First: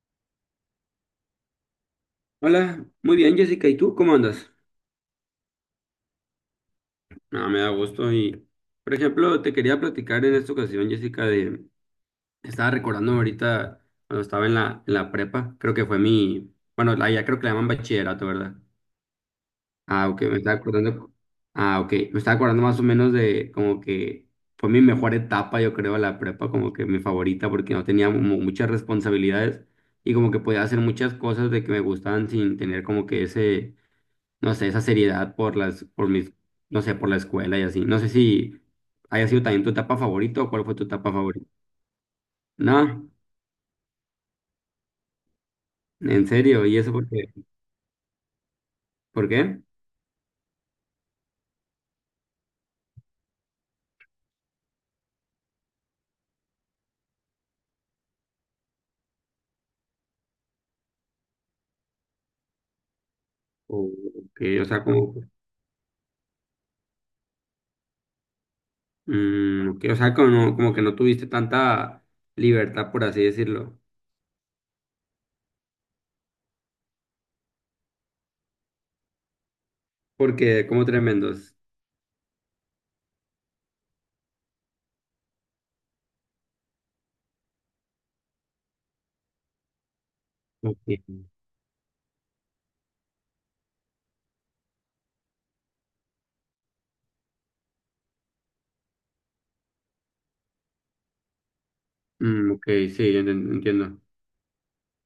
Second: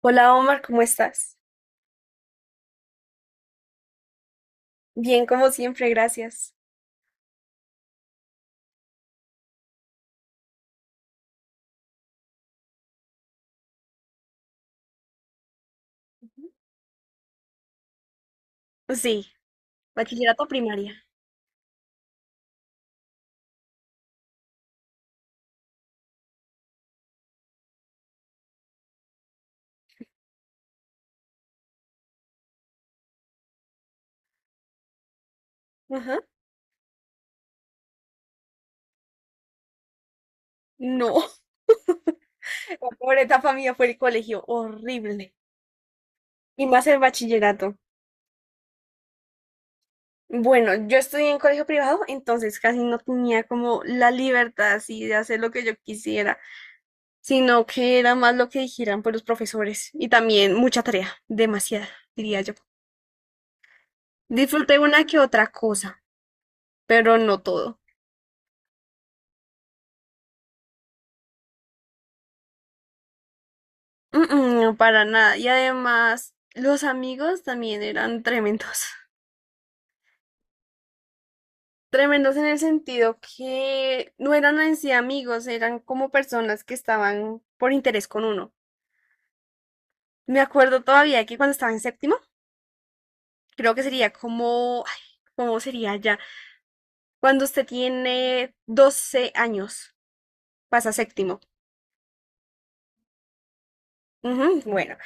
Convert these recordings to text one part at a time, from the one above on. Hola Omar, ¿cómo estás? Hola, muy bien Jessica, ¿y tú cómo andas? Bien, como siempre, gracias. No, me da gusto y, por ejemplo, te quería platicar en esta ocasión, Jessica, de, estaba recordando ahorita cuando estaba en la prepa, creo que fue Ujú. mi, bueno, ya creo que la llaman bachillerato, ¿verdad? Sí, Ah, ok, me bachillerato estaba primaria. acordando, ah, ok, me estaba acordando más o menos de como que fue mi mejor etapa, yo creo, la prepa, como que mi favorita, porque no tenía muchas responsabilidades y como que podía hacer muchas cosas de que me gustaban sin tener como que ese no sé, esa seriedad por las, por Ajá. mis, no sé, por la escuela y así. No sé si haya sido también tu etapa favorita o cuál fue tu etapa No, favorita. la No, pobre etapa mía fue el colegio, horrible. en serio, Y ¿y más eso el por qué? bachillerato. ¿Por qué? Bueno, yo estudié en colegio privado, entonces casi no tenía como la libertad así de hacer lo que yo quisiera, sino que era más lo que dijeran por los profesores. Y también mucha tarea, demasiada, diría yo. O que, o Disfruté sea, como, una que otra cosa, pero no todo. Que, o sea, como, como que no tuviste tanta libertad, por así decirlo. Mm, mm, para nada. Y además, los amigos también eran tremendos. Porque, como tremendos. Tremendos en el sentido que no eran en sí amigos, eran como personas que estaban por interés con uno. Me acuerdo Ok, todavía que cuando estaba en séptimo, creo que sería como, ay, ¿cómo sería ya? Cuando usted tiene 12 años, pasa a séptimo. mm, ok, sí, entiendo. Ujú, bueno,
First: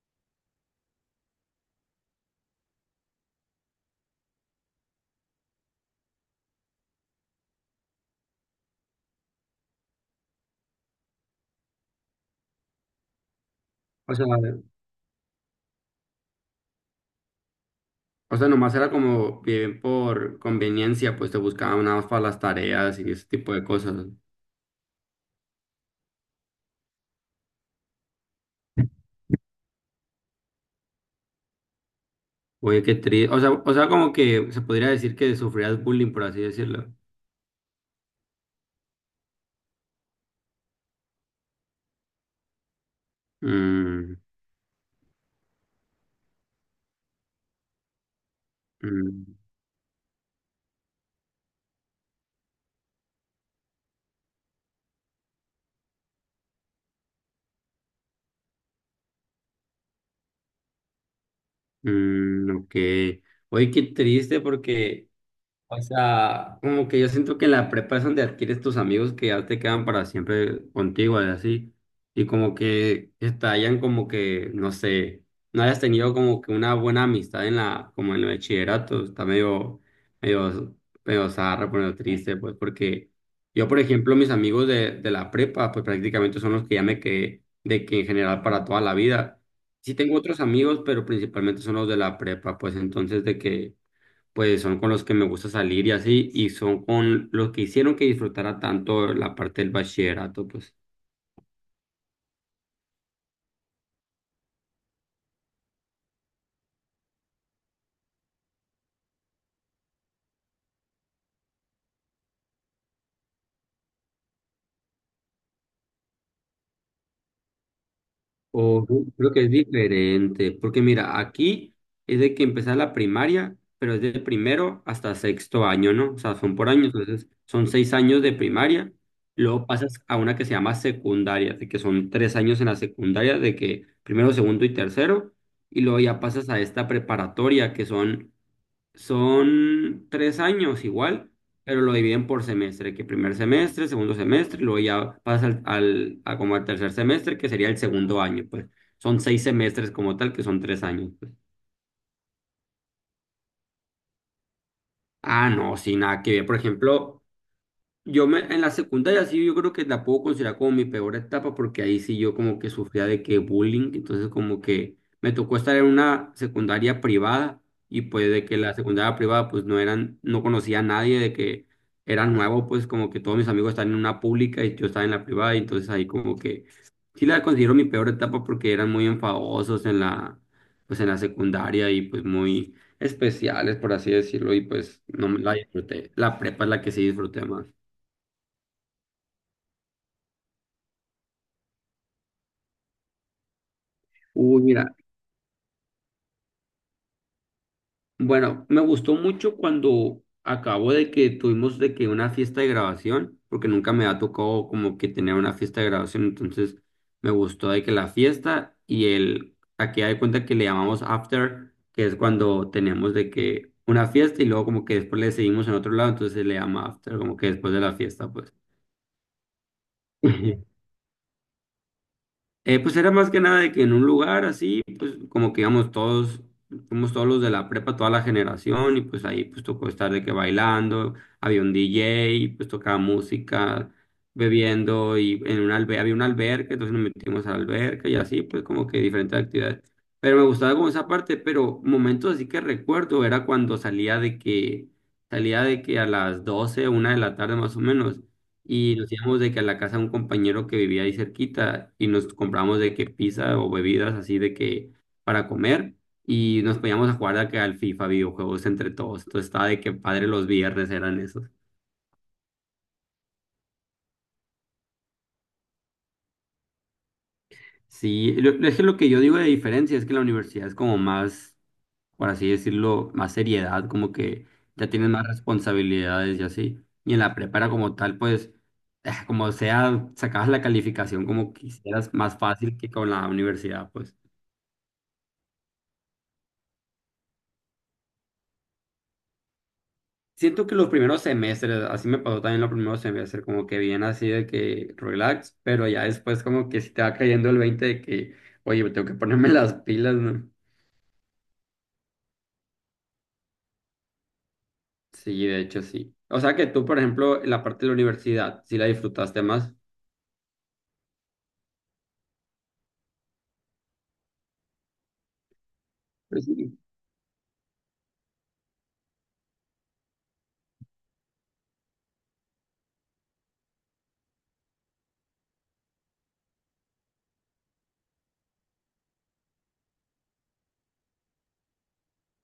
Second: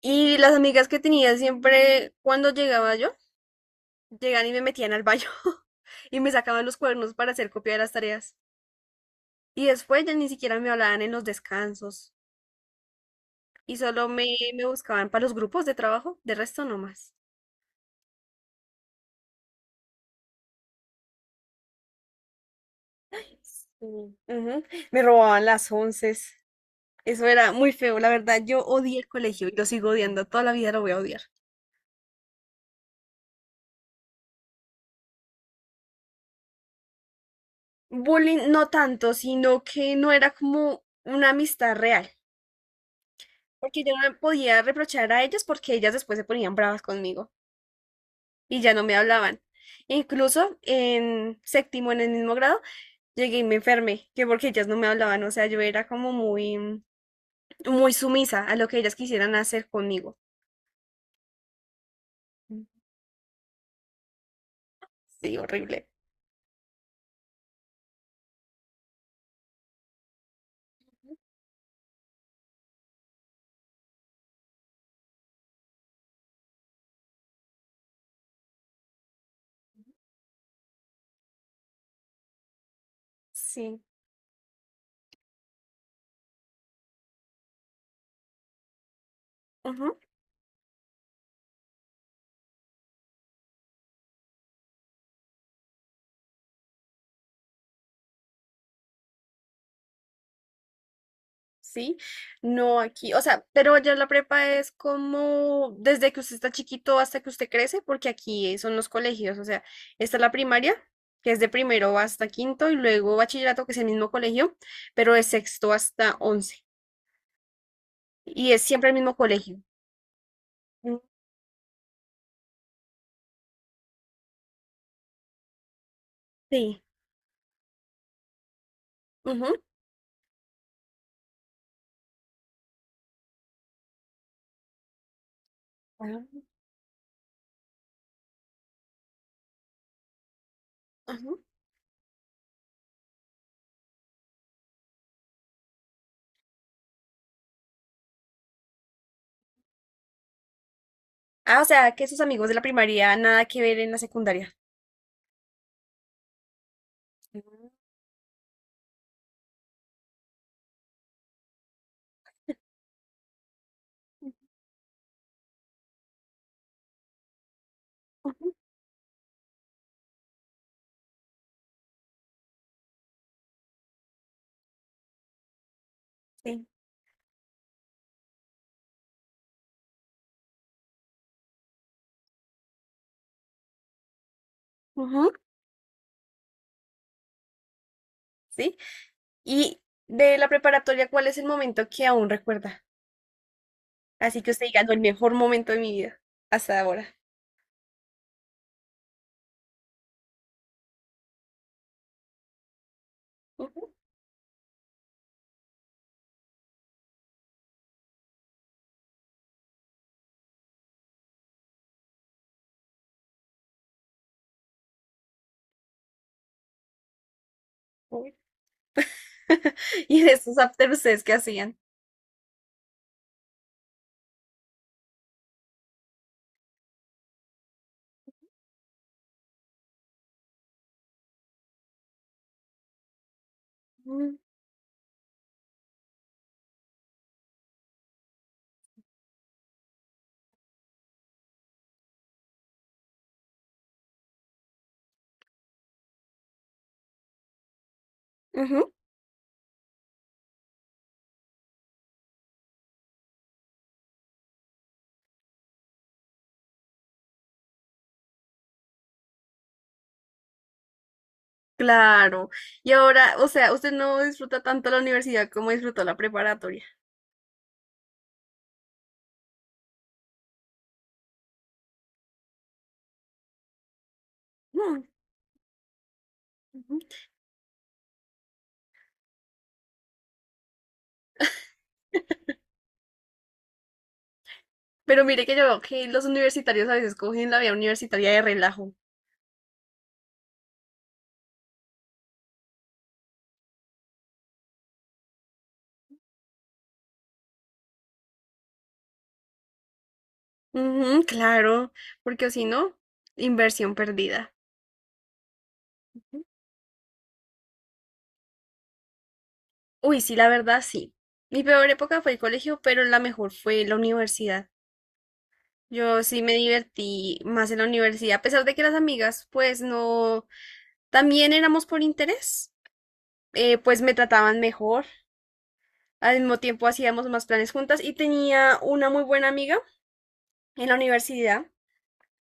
y las amigas que tenía siempre cuando llegaba yo, llegaban y me metían al baño y me sacaban los cuernos para hacer copia de las tareas. Y después ya ni siquiera me hablaban en los descansos y solo O me, sea, me buscaban para los grupos de trabajo, de resto no más. o sea, nomás era como bien por conveniencia, pues te buscaban nada más para las tareas y ese tipo de Sí, cosas. ujú. Me robaban las once. Eso era muy feo, la verdad, yo odié el colegio y lo sigo odiando, toda la vida lo voy a odiar. Oye, qué triste. O sea, como que se podría decir que sufrías bullying, por así decirlo. Bullying no tanto, sino que no era como una amistad real, porque yo Mm, no podía reprochar a ellas porque ellas después se ponían bravas conmigo. Y ya no me mm, hablaban. Incluso en séptimo, en el mismo grado, llegué y me enfermé, que porque ellas no me hablaban, o sea, yo era como muy sumisa a lo que ellas quisieran hacer conmigo. mm, ok. Oye, qué triste porque Sí, o horrible. sea, como que yo siento que en la prepa es donde adquieres tus amigos que ya te quedan para siempre contigo, y así. Y como que estallan como que, no sé, no hayas tenido como que una buena amistad en la, como en el bachillerato. Está medio, medio, medio zarra, medio triste, pues, porque yo, por Sí, ejemplo, mis amigos de la prepa, pues prácticamente son los que ya me quedé, de que en general para toda la vida. Sí ujú. tengo otros amigos, pero principalmente son los de la prepa, pues entonces de que pues son con los que me gusta salir y así, y son con los que hicieron que disfrutara tanto la parte del bachillerato, pues. Sí, no aquí, o sea, pero ya la prepa es como desde que usted está chiquito hasta que usted crece, porque aquí son los colegios. O sea, está la primaria, que es de primero hasta quinto, y luego bachillerato, que es el mismo colegio, pero de sexto hasta 11. Y es O siempre el mismo creo que es colegio. diferente, porque Mm, mira, aquí es de que empezar la primaria, pero es de primero hasta sexto año, ¿no? O sea, son por sí. años, entonces son seis años de primaria, Ujú. luego pasas a una que se llama secundaria, de que son tres años en la secundaria, de que primero, segundo y tercero, y luego ya Ah, pasas a esta preparatoria, que son son tres años igual, ujú. pero lo dividen por semestre, que primer semestre, segundo semestre, y luego ya pasa al, a como al tercer semestre, que sería el segundo año, pues. Son seis semestres como tal, que son tres años, pues. Ah, o sea, que sus amigos de la primaria nada que ver en la secundaria. Ah, no, sin nada que ver. Por ejemplo, Mm. yo me, en la secundaria sí yo creo que la puedo considerar como mi peor etapa porque ahí sí yo como que sufría de que bullying, entonces como que me tocó estar en una secundaria privada y pues de Ujú. que la secundaria privada pues no eran, no conocía a nadie, de que era nuevo pues como que todos mis amigos estaban en una pública y yo estaba en la privada y entonces ahí como que Sí. sí la considero mi peor etapa porque eran muy enfadosos en la, pues en la secundaria y pues muy especiales por así decirlo y pues no Ujú. me la disfruté, la prepa es la que sí disfruté más. ¿Sí? Y de la preparatoria, ¿cuál es el momento que aún recuerda? Así que Uy, usted diga, no, mira, el mejor momento de mi vida hasta ahora. bueno, me gustó mucho cuando acabo de que tuvimos de que una fiesta de grabación, porque Ujú. nunca me ha tocado como que tener una fiesta de grabación, entonces me gustó de que la fiesta y el, aquí hay cuenta que le llamamos after, que es cuando tenemos de que una fiesta y luego como que después le seguimos en otro lado, entonces se le llama after, como que después de la fiesta, Uy. pues. ¿Y de esos after ustedes que hacían? Pues era más que nada de que en un lugar así, pues como que íbamos todos, fuimos todos los de la prepa, toda la generación, y pues ahí pues tocó estar de que bailando, había un DJ, pues tocaba música, Mm. bebiendo, y en un albe había una alberca, entonces nos metimos a la alberca y así, pues como que diferentes actividades. Pero me gustaba como esa parte, pero momentos así que recuerdo era cuando salía de que a las 12 una de la tarde más o menos Ujú. y nos íbamos de que a la casa de un compañero que vivía ahí cerquita y nos compramos de que pizza o bebidas así de que para comer y nos poníamos a jugar de que al FIFA videojuegos entre todos. Entonces estaba de que padre los viernes eran esos. Claro. Y ahora, o sea, usted no disfruta tanto la universidad como disfrutó la preparatoria. Sí, es que lo que yo digo de diferencia es que la universidad es como más, por así decirlo, más seriedad, como que ya Mm. tienes más responsabilidades y así. Ujú. Y en la prepara como tal, pues, como sea, sacabas la calificación como quisieras, más fácil que con la universidad, pues. Pero mire que yo veo que los universitarios a veces cogen la vida universitaria de relajo. Siento que los primeros semestres, así me pasó también los primeros semestres, como que bien así de que relax, pero ya después como que si te va cayendo el 20 de que, oye, tengo que ponerme las pilas, ¿no? Ujú, claro, porque o si no, inversión perdida. Sí, de hecho sí. O sea que tú, por ejemplo, la parte de la universidad, sí la disfrutaste más. Uy, sí, la verdad, sí. Mi peor época fue el colegio, pero la mejor fue la universidad. Yo sí Pues me sí. divertí más en la universidad, a pesar de que las amigas, pues no, también éramos por interés, pues me trataban mejor. Al mismo tiempo hacíamos más planes juntas y tenía una muy buena amiga en la universidad,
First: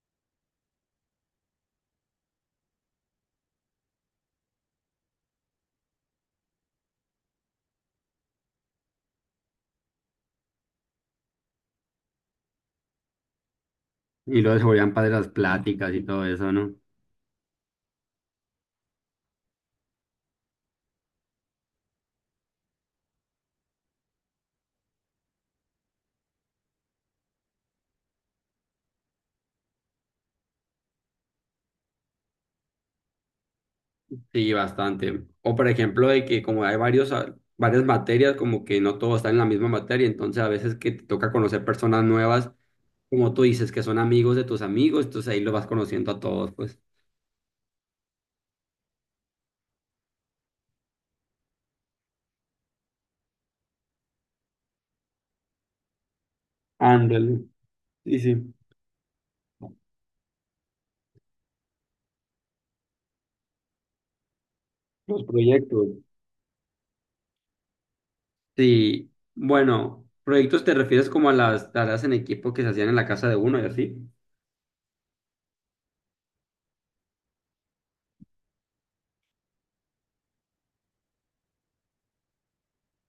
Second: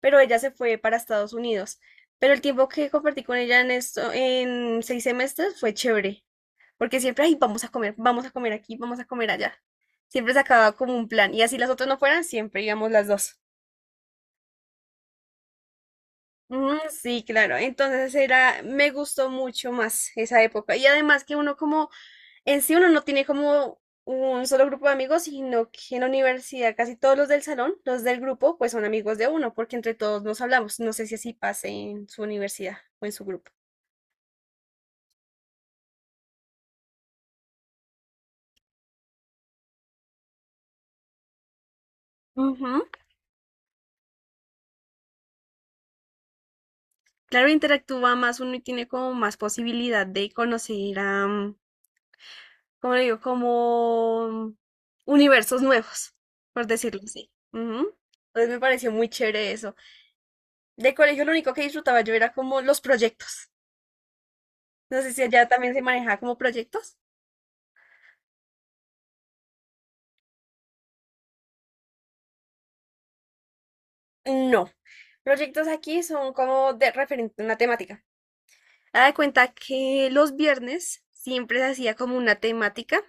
pero ella se fue para Estados Unidos. Pero el tiempo que compartí con ella en esto, en 6 semestres fue chévere, porque siempre, ay, vamos a comer aquí, vamos a comer allá. Siempre se acababa como un plan, y así las otras no fueran, siempre íbamos las dos. Y luego se volvían padres las pláticas y todo eso, ¿no? Ujú, sí, claro. Entonces era, me gustó mucho más esa época. Y además que uno como, en sí, uno no tiene como un solo grupo de amigos, sino que en la universidad casi todos los del salón, los del grupo, pues son amigos de uno, porque entre todos nos hablamos. No sé si así pase en su universidad o en su grupo. Sí, bastante. O por ejemplo, de que como hay varios, varias materias, como que no todo está en la misma materia, entonces a veces que te toca conocer personas nuevas Ujú. como tú dices, que son amigos de tus amigos, entonces ahí lo vas conociendo a todos, pues. Claro, interactúa más uno y tiene como más posibilidad de conocer a, ¿cómo le digo? Como universos nuevos, por decirlo así. Ándale. Ujú. Sí, Entonces sí. me pareció muy chévere eso. De colegio lo único que disfrutaba yo era como los proyectos. No sé si Los allá también se proyectos. manejaba como proyectos. Sí, bueno, proyectos te refieres como a las tareas en equipo que se hacían en la casa de uno y así. No, proyectos aquí son como de referente a una temática. Haga de cuenta que los viernes siempre se hacía como una temática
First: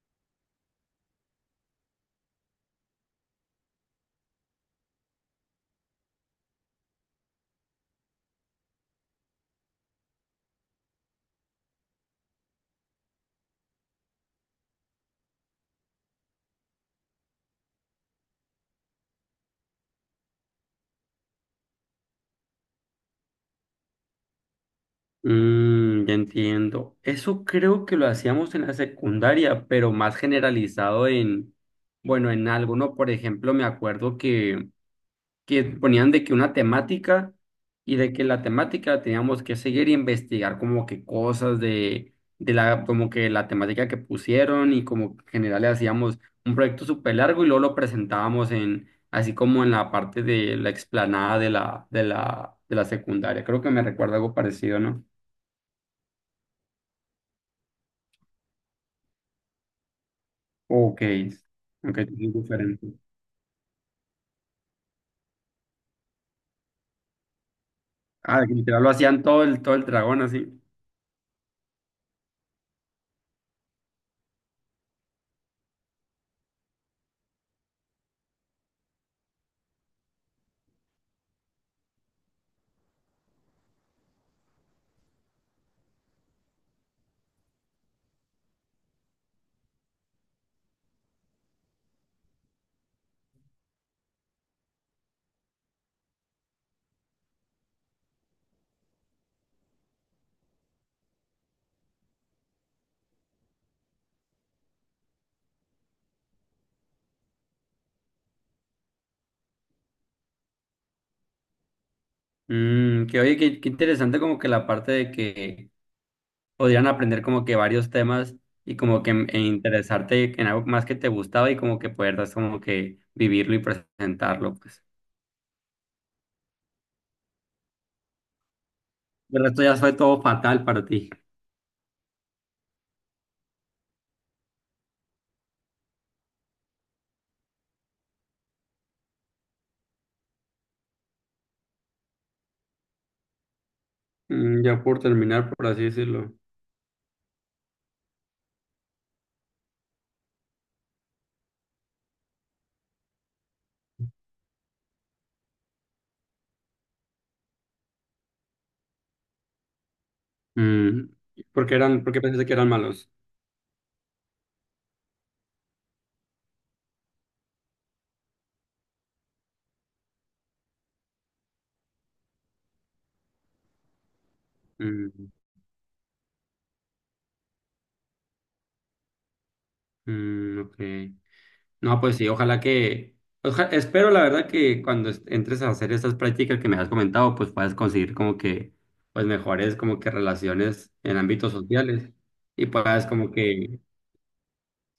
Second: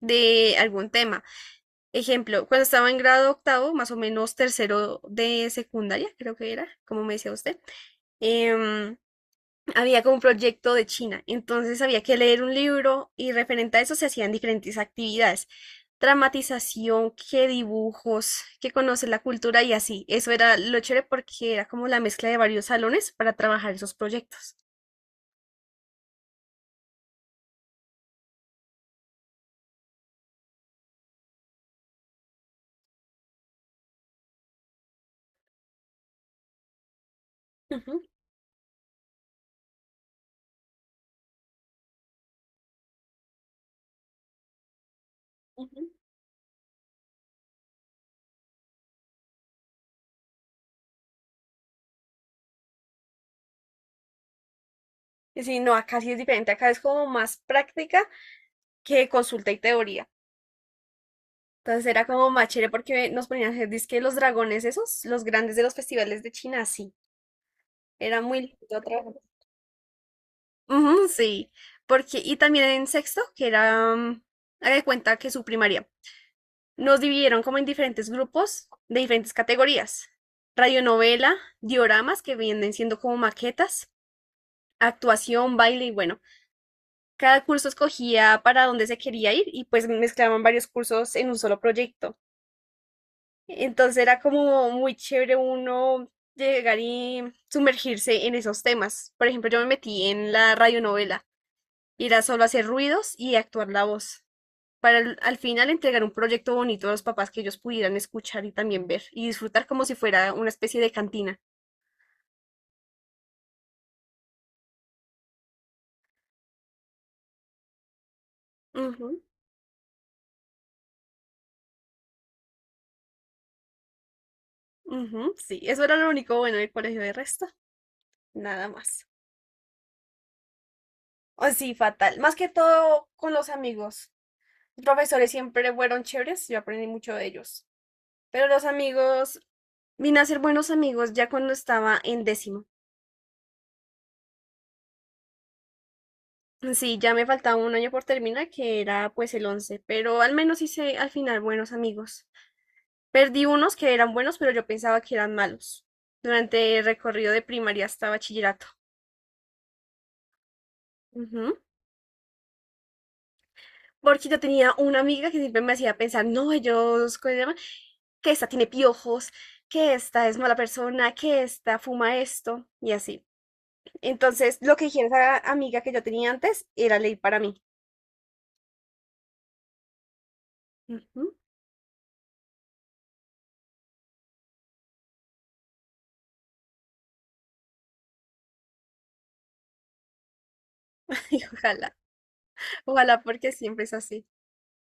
de algún tema. Ejemplo, cuando estaba en grado octavo, más o menos tercero de secundaria, creo que era, como me decía usted, em, había como un proyecto de China, entonces había que leer un libro y referente a eso se hacían diferentes actividades, dramatización, qué dibujos, qué conocer la cultura y así. Eso era lo chévere porque era como la mezcla de varios salones para trabajar esos proyectos. Mm, ya entiendo. Eso creo que lo hacíamos en la secundaria, pero más generalizado en, bueno, en algo, ¿no? Por ejemplo, me acuerdo que ponían de que una temática y Ujú, de que la temática teníamos que seguir y investigar como que cosas de la, como que la temática que pusieron y como que en general le ujú. hacíamos un proyecto súper largo y luego lo presentábamos en, así como en la parte de la explanada de la secundaria. Creo que me recuerda algo parecido, ¿no? Y sí, no, acá sí es diferente, acá es como más práctica que consulta y teoría. Ok, Entonces ok, era es como más chévere diferente. porque nos ponían a hacer dizque los dragones esos, los grandes de los festivales de China, sí. Era muy Ah, que lindo literal lo trabajar, hacían todo el dragón así. ujú, sí, porque, y también en sexto, que era, haga de cuenta que su primaria, nos dividieron como en diferentes grupos de diferentes categorías. Radionovela, dioramas, que vienen siendo como maquetas, actuación, baile, y bueno, cada curso escogía para dónde se quería ir y pues mezclaban varios cursos en un solo proyecto. Entonces era como muy chévere uno llegar y sumergirse en esos temas. Por ejemplo, yo me metí en la radionovela. Irá solo a hacer ruidos y actuar la voz, para al final entregar un proyecto bonito a los papás que ellos pudieran escuchar y también ver y disfrutar como si fuera una especie de cantina. Mm, que oye, que qué interesante como que la parte de que podrían aprender como que varios temas y como Ujú, que e interesarte en algo más que te gustaba y como que puedas como que vivirlo y presentarlo, pues. ujú, sí, eso era lo único bueno del colegio, de resto, nada más. De resto ya fue todo fatal para ti. Oh, sí, fatal. Más que todo con los amigos. Los profesores siempre fueron chéveres, yo aprendí mucho de ellos. Pero los amigos, vine a ser buenos amigos ya cuando estaba en décimo. Mm, ya por terminar, por así decirlo. Sí, ya me faltaba un año por terminar, que era pues el 11, pero al menos hice al final buenos amigos. Perdí unos que eran buenos, pero yo pensaba que eran malos durante el recorrido de primaria hasta bachillerato. Mm, Ujú. ¿por qué eran, por qué pensaste que eran malos? Porque yo tenía una amiga que siempre me hacía pensar, no, ellos, ¿cómo se llama? Que esta tiene piojos, que esta es mala persona, que esta fuma esto y así. Entonces, lo que Mm, dijera esa amiga que yo tenía antes era ley para mí. mm, ok. Ujú. No, pues sí, ojalá que... espero la verdad que cuando entres a hacer estas prácticas que me has comentado, pues puedas conseguir como que, pues mejores como que relaciones en Y ámbitos ojalá, sociales y puedas ojalá como porque que siempre es así.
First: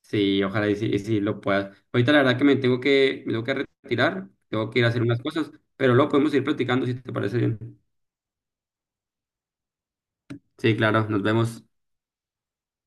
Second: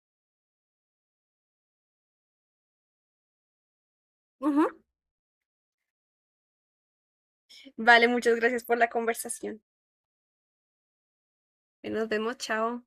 sí, ojalá y sí lo puedas. Ahorita la verdad que me tengo que retirar, tengo que Ujú. ir a hacer unas cosas, pero luego podemos ir platicando si te parece bien. Vale, muchas gracias por la conversación. Sí, claro, nos vemos. Nos vemos, chao.